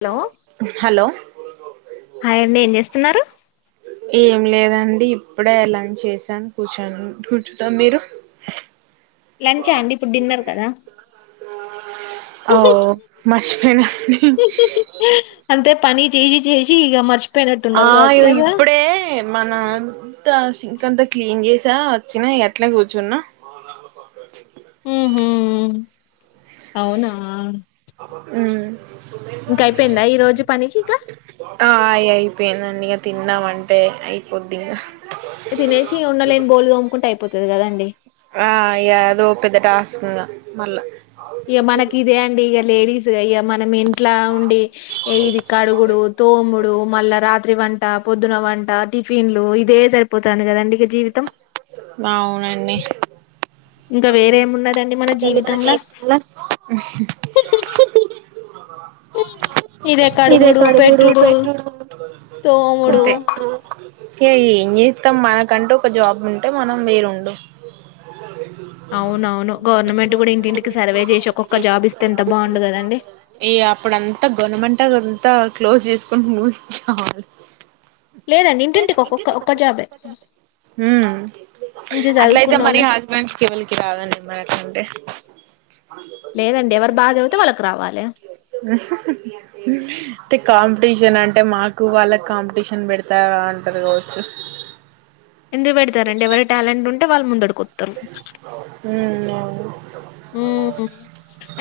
Hello hello hi అండి ఏం చేస్ స్తున్నారు ఏం లేదండి ఇప్పుడే లంచ్ చేసాను కూర్చో కూర్చుతాం మీరు లంచా అండి ఇప్పుడు డిన్నర్ కదా ఓ మర్చిపోయినండి చేసి చేసి ఇగ మర్స్ ఆ అయ్యో ఇప్పుడే మనంత సింక్ అంతా క్లీన్ చేసి వచ్చినా ఇగ అట్లే కూచున్నా హ్మ్ హు అవునా హ్మ్ ఇంక అయిపోయిందా ఈ రోజు పనికి ఇక ఆ ఆయ్ అయిపెయిందండి ఇగ తిన్నామ అంటే అయిపోొద్దుగా తినేసి ఉండలేని బోలుదు అమ్ముకుంటే అయిపోతుంది అది కదండి ఆ ఏదో ఒ పెద్దట ఆసుకుంగా మళ్ళా ఇ మనకి ఇదే అండి ఇక లేడీస్ అ మ మనం ఇంట్లా ఉండి ఇది కడుగుడు తోముడు మళ్ళా రాత్ర రాత్రి వంట పొద్దున వంట టిఫిన్లు ఇదే సరిపోతుంది కదండి ఇ జీవితం నావున ఎన్ని ఇంకా వేరేమున్నదండి అని మన కే జీవితంలా ఇదే కడుగుడు పెట్టుడు తోముడు ఇ ఏం చేస్తాం మనకంటే ఒక జాబ్ ఉంటే మనం వేరుంండడు అవున అవును గవర్నమెంట్ కూడా ఇంటింటికి సర్వే చేసి ఒక్కొక్క జాబ్ ఇస్తే ఎంత బాగుండ కదండి అంత క్లోజ్ చేసుకుంటూ నువాలి లేదండి ఇంటింటికి ఒక్కొక్క ండి ఒక్క జాబే మంచి అట్లయితే మరి చదువుకున్నోళ్ళని హస్బెండ్స్ అద మకుే లేదం ఎవరు బాధ అవుతే వాళ్ళకి రావాలి త కమ ంపిటీషన్ అంటే మాకు వాళ్ళకి కాంపిటీషన్ పెడతార అంటారు కావచ్చు ఎందుకు పెడతారండి ఎవరి టాలెంట్ ఉంటే వాళ్ ముందు హ్మ్ అవును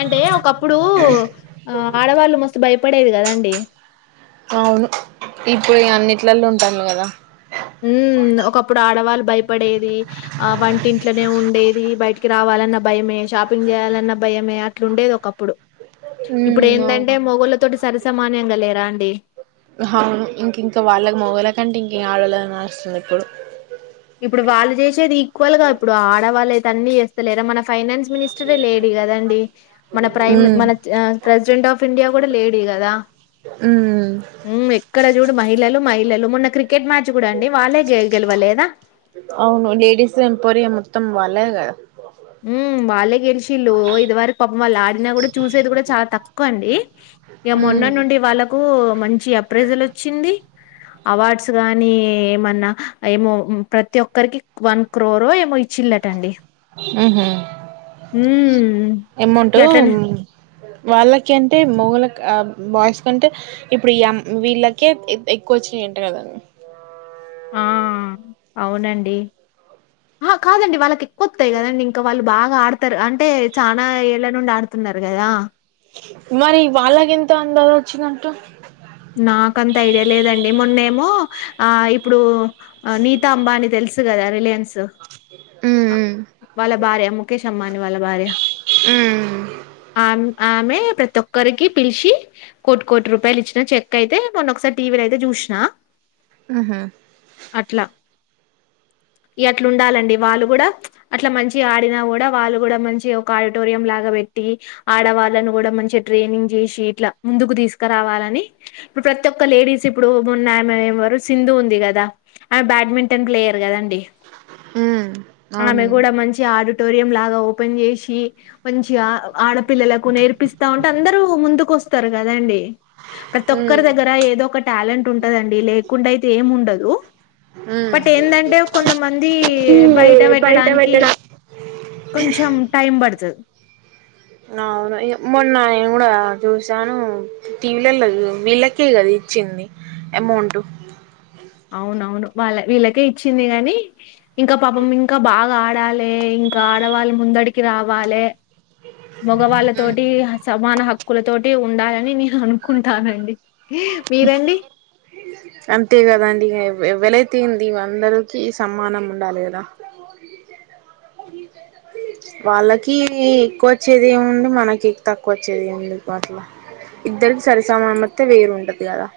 అంటే ఒకప్పుడు ఆ ఆడవాళ్ళు మస్తు భయపడేది కదండి అవును ఇప్పుడు అన్నింటిలల్లో ఉంటాను కదా ఉ ఒకప్పుడు ఆడవాళ్ళు భయప పడేది ఆ వంటింట్లోనే ఉండేది బయటికి రావాలన్న భయం షాపింగ్ చేయాలన్న భయమే ఇట్లుండేది ఒకప్పుడు హ్మ్మ్ ఇప్పుడేందంటే అవును మొగోళ్ళతోటి సరిసమాన్యంగా లేరా అండి. అవును ఇంక ఇంకా వాళ్ళకి మగల కంటే ఇంక ఆడలేదే నడుస్తుంది ఇప్పుడు ఇప్పుడు వాళ్ళు చేసేది ఈక్వల్ గా ఇప్పుడు ఆడవాళ్ళు అన్నీ చేస్తలేరా మన ఫైనాన్స్ మినిస్టరే లేడి కదండి మన హ్మ్ ప్రెసిడెంట్ ఆఫ్ ఇండియా కూడా లేడి కదా హ్మ్ హ్మ్మ్ ఎక్కడ చూడు మహిళలు మహిళలు మొన్న క్రికెట్ మ్యాచ్ కూడా అండి వాళ్ళే గెలవలేదా అవును లేడీస్ ఎంపరియా మొత్తం వాళ్లదే కద మ్మ్ వాళ్ళే గెలిసి ఇళ్ళు ఇదివర పాప వాళ్ళు ఆడినా కూడా చూసేది కూడా చాలా తక్కువ అండి ఇక మొన్న హ్మ్ నుండి వాళ్ళకు మంచి అప్రైజల్ వచ్చింది. అవార్డ్స్ గాని ఏమన్నా ఏమో ప్రతి ఒక్కరికి వన్ క్రోర్ ఏమో ఇచ్చిల్లటండి ఉమ్ హు హ్మ్ అమౌంట్ హు గట్లనే వాళ్ళకి అంటే మోగుల బాయ్స్ కంటే ఇప్పుడు ఈ వీళ్ళకే ఎక్కువ వచ్చిన అంటా కదండి ఆ అవునండి ఆ కాదండి వాళ్ళకి ఎక్కువ వత్తయి కదండి ఇంకా వాళ్ళు బాగా ఆడతారు అంటే చానా ఏళ్ళ నుండి ఆడుతున్నారు కదా మరి వాళ్ళకి ఎంత అందజ వచ్చిదంట నాకంత ఐడియా లేదండి మొన్నే ఏమో ఆ ఇప్పుడు నీతా అంబాని తెలుస్ స్ కదా రిలయాన్స్ వాళ్ళ భార్య ముఖేష్ అంబానీ వాళ్ళ భార్య ఆ న్ ఆమె ప్రతి ఒక్కరికి పిలిచి కోటి కోటి రూపాయలు ఇచ్చి చెక్ అయితే మొన్న ఒకసారి టీవీలో అయితే చూసిన హు హూ అట్లా ఇగ అట్లా ఉండాలండి వాళ్ళు కూడా అట్లా మంచి ఆడినా కూడా వాళ్ళు కూడా మంచి గా ఒక ఆడిటోరియం లాగా పెట్టి ఆడవాళ్ళను కూడా మంచి ట్రైనింగ్ చేసి ఇట్లా ముందుకు తీసుకురావాలని ఇప్పుడు ప్రతి ఒక్క లేడీస్ ఇప్పుడు మన్న ఆమె ఏవారు సింధు ఉంది కదా ఆమె బ్యాట్మెంటన్ ప్లేయర్ కదండీ ఆమె అవునండి కూడా మంచి ఆరు టోరియం లాగా ఓపెన్ చేసి మంచిగా ఆడపిల్లలకు నేర్పిస్తా ఉంటే అందరు ముందుకు వస్ త్వరగా రండి ప్రతి ఒక్కరి దగ్గర ఏదో ఒక టాలెం ట్ ఉంటదండి లేకుండా అయితే ఏం ఉండదు బట్ ఏందంటే కొంతమంది బయట పెట్టడానికి కొంచెం టైం పడుతది అవును మొన్న నేను కూడా చూసాను టీవీలల వీళ్ళకే కదా ఇచ్చింది అమౌంట్ అవునవును వాళ్ళ వీళ్ళకే ఇచ్చింది కగాని ఇంకా పాపం ఇంకా బాగా ఆడాలి ఇంకా ఆడవాళ్ళ ముందడికి రావాలి మగవాళ్ళతోటి ఆ సబ్ మానవ హక్కులతోటి ఉండాలని నేను అనుకుంటానండి మీరండి అంతే కదండి ఇక ఎవలేతేంది అందరికిీ సమానం ఉండాలి కదా వాళ్ళకి ఎక్కువ వచ్చేది ఏముంది మనకి తక్కువ వచ్చేది ఏముంది అట్లా ఇద్దరికి సరిసమానం వస్తే వేరు ఉంటది కదా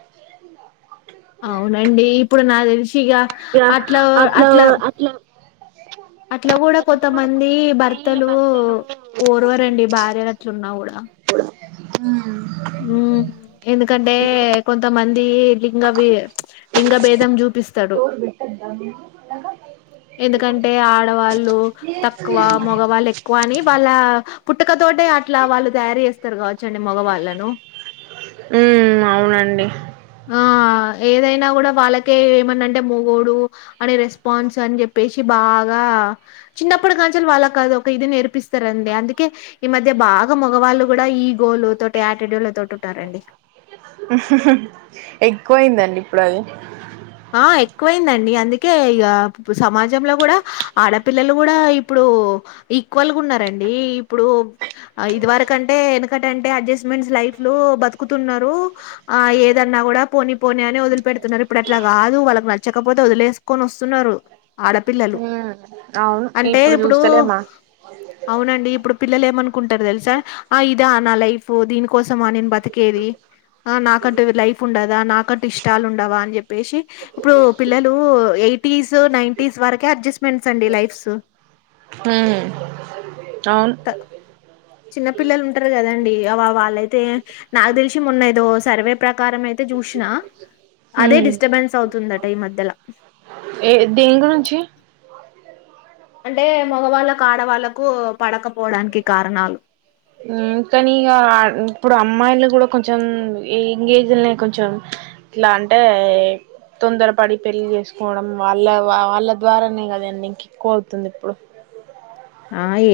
అవునండి ఇప్పుడు నా క్ దేలిస్ ఇగా అట్లా ఓ అట్లా అట్లా కూడా కొంతమంది భర్తలు ఓరవరండి భార్యలు అట్లున్నా కూడా ఆ ఉమ్ ఎందుకంటే కొంతమంది లింగ లింగ భేదం చూపిస్తారు డోర్ పెట్టొద్దా ఎందుకంటే ఆడవాళ్ళు తక్కువ మగవాళ్ళు ఎక్కువ అని వాళ్ళ పుట్ పుట్టుకతోనే అట్లా వాళ్ళు తయారు చేస్తారు కావచ్చండి మగవాళ్ళను ఉమ్ అవునండి ఆ ఏదైనా కూడా వాళ్ళకే ఏమన్న అంటే మొగోడు అని రెస్పాన్స్ అని చెప్పేసి బాగా చిన్నప్పుడు గాంచలు వాళ్ళ కాదు ఇది నేర్పిస్తారండి. అందుకే ఈ మధ్య బాగా మగవాళ్ళు కూడా ఈ గోలు తోటి, ఆటిట్యూడ్ తోటి ఉంటారండి. ఎక్కువయిందండి ఇప్పుడు అది ఆ ఎక్కువైందండి. అందుకే ఇక సమాజంలో కూడా ఆడపిల్లలు కూడా ఇప్పుడు ఈక్వల్గా ఉన్నారండి. ఇప్పుడు ఇదివరకంటే ఎనకటంటే అడ్జస్ట్మెంట్స్ లైఫ్ లో బతుకుతున్నారు. ఆ ఏదన్నా కూడా పోని పోని అని వదిలిపెడుతున్నారు ఇప్పుడు. ఇట్లా కాదు వాళ్ళకి నచ్చకపోతే వదిలేసుకొని వస్తున్నారు. ఆడపిల్లలు ఉమ్ అవును అంటే ఇప్పుడు చూస్తలేమా అవునండి ఇప్పుడు పిల్లలు ఏమను అనుకుంటారు తెలుసా. ఆ ఇదా నా లైఫ్ దీని కోసమా నేను బతికేది. ఆ నాకంటూ లైఫ్ ఉండదా నాకంటూ ఇష్టాలు ఉండవా అని చెప్పి. చెప్పేసి ఇప్పుడు పిల్లలు ఎయిటీస్ నైంటీస్ వరకే అడ్జస్ట్మెంట్స్ అండి లైఫ్స్ ఉమ్ అవును చిన్న పిల్లలు ఉంటరు కదా అండి. వ వాళ్ళైతే నాకు తెలిసి మొన్న ఏదో సర్వే ప్రకారం అయితే చూసినా హూ డిస్టబెన్స్ అవుతుందట ఈ మధ్యల ఏ దేని గురించి అంటే మగవాళ్ళకు ఆడవాళ్ళకు పడకపోవడానికి కారణాలు కానీ ఇక ఇప్పుడు అమ్మాయిలు కూడా కొంచం యాంగ్ ఏజ్ లోనే కొంచెం ఇట్లా అంటే, తొందరపడి పెళ్లి చేసుకోవడం, వాళ్ళ వాళ్ళ ద్వారానే కదండి. ఇంక ఎక్కువ అవుతుంది ఇప్పుడు.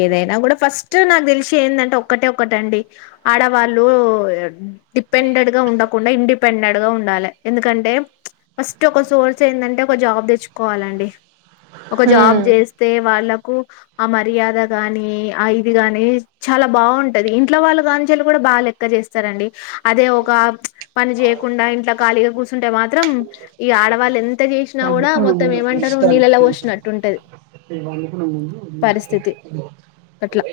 ఏదైనా కూడా ఫస్ట్ నాకు తెలిసి ఏందంటే ఒక్కటే ఒక్కటండి. ఆడవాళ్ళు డిపెండెండ్ గా ఉండకుండా ఇండిపెండెంట్ గా ఉండాలి. ఎందుకంటే ఫస్ట్ సోల్ ఫస్ట్ ఏందంటే ఒక జాబ్ తెచ్చు కోవాలండి ఒక జాబ్ ఉమ్ చేస్తే వాళ్ళ గూక్స్ ఆ మర్యాద గాని ఆ ఇది గాని చాలా బాగుంటది. ఇంట్లో వాళ్ళు కాని చళి కూడా బాగా లెక్క చేస్తారండి. అదే ఒక పని చేయకుండా ఇంట్లో ఖాళీగా కూర్చంటే మాత్ మాత్రం ఈ ఆడవాళ్ళు ఎంత చేసినా, కూడా మొత్తం ఏమంటారు నీళ్ళలో పోసినట్టుంటది. పండుకొన ముందు పరిస్థితి అట్లా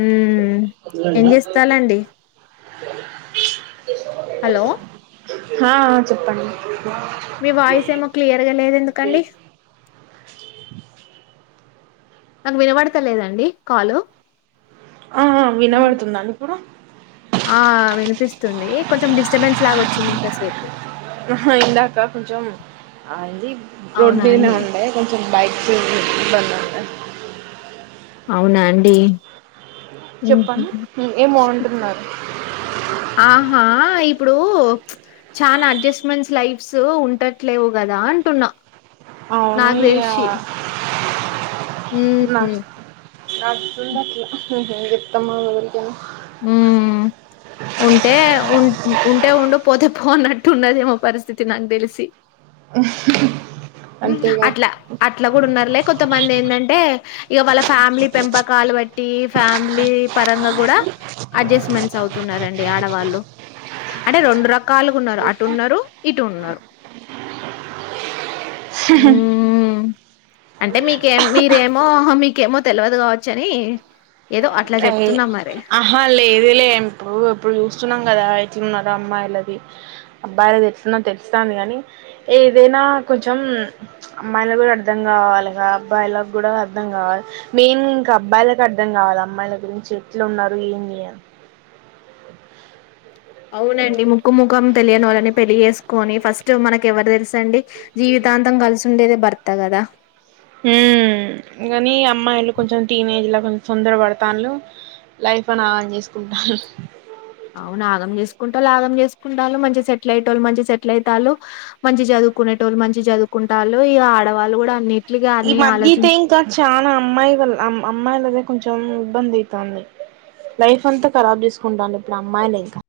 ఉమ్మ్ ఏం చేస్తాలండి హలో హా చెప్పండి మీ వాయిస్ ఏమో క్లియర్గా లేదు ఎందుకండి నాకు వినబడతలేదండి కాలు ఆ ఆ హ్మ్. వినబడుతుంద అండి ఇప్పుడు ఆ వినిపిస్తుంది కొంచెం డిస్టర్బెన్స్ లాగా వచ్చిందింతసేపు హాయ్ అండి రోడ్ మీదనే ఉండే కొంచెం బైక్ బండి ఆపిన అవునా అండి [unintelligible] చెప్పండి ఏమో అంటున్నారు ఆ హా ఇప్ ఇప్పుడు చానా అడ్జస్ట్మెంట్స్ లైఫ్స్ ఉండట్లేవు కదా అంటున్నా అవును నాకు ఇయ తెలిసి నా హ్మ్ [unintelligible] చేప్తమ ఉ ఉంటే ఉ ఉంటే ఉండు పోతే పో అన్ ట్టు ఉన్నదేమో పరిస్థితి నాకు తెలిసి అంతేగా అట్లా అట్లా కూడా ఉన్నరులే కొంతమంది ఏందంటే ఇక వాళ్ళ ఫ్యామిలీ పెంపకాలు బట్టి ఫ్యామిలీ పరంగ గూడ అడ్జస్ట్మెంట్స్ అవుతున్నారండి ఆడవాళ్ళు అంటే రెండు రక కాలుగా ఉన్నరు అటు ఉన్నరు ఇటు ఉన్నరు హ్మ్. ఆ అంటే మీకేం మీరేమో మీకేమో తెలవదు కావచ్చు అని ఏదో అట్లా గే చెప్తున్నా మరి అహ లే లే ఇప్పుడు ఇప్పుడు చూస్తున్నాం కదా ఎట్లున్నరో అమ్మాయిలది అబ్బాయిలది ఎట్లున్నా తెలుస్తాంది కానీ ఏదైనా కొంచెం అమ్మాయిలకు కూడా అర్థం కావాలిగా అబ్బాయిలకి కూడా అర్థం కావాలి మెయిన్ ఇంకా అబ్బాయిలకు అర్థం కావాలి అమ్ అమ్మాయిల గురించి ఎట్లా ఉన్నరు ఏంది అని అవునండి ముక్కు ముఖం తెలియని వాళ్ళని పెళ్లి చేేసుకొని ఫస్ట్ మనకు ఎవరు తెలుసు అండి జీవితాంతం కలిసి ఉండేదే భర్త కదా ఉ కానీ అమ్మాయిలు కొంచెం టీనేజ్ లా కొంచం తొందర పడతాళ్లు లైఫ్ ని ఆగం చేసుకుంటాళ్లు అవును ఆగం చేసుకునేటోళ్ళు ఆగం చేసుకుంటాళ్ళు మంచిగా సెటిల్ అయ్యేటోళ్ళు మంచిగా సెటిల్ అయితాళ్లు మంచిగా చదువుకునేటోళ్ళు మంచిగా చదువుకుంటాళ్లు ఇగా ఆడవాళ్ళు కూడా అన్ని ఈ మధ్య అయితే ఆలోచించు ఇంకా చాల అమ్మాయి అమ్మాయిలదే కొంచెం ఇబ్బంది అయితాంది లైఫ్ అంతా కరాబ్ చేసుకుంటాళ్లు ఇప్పుడు అమ్మాయిలే ఇంకా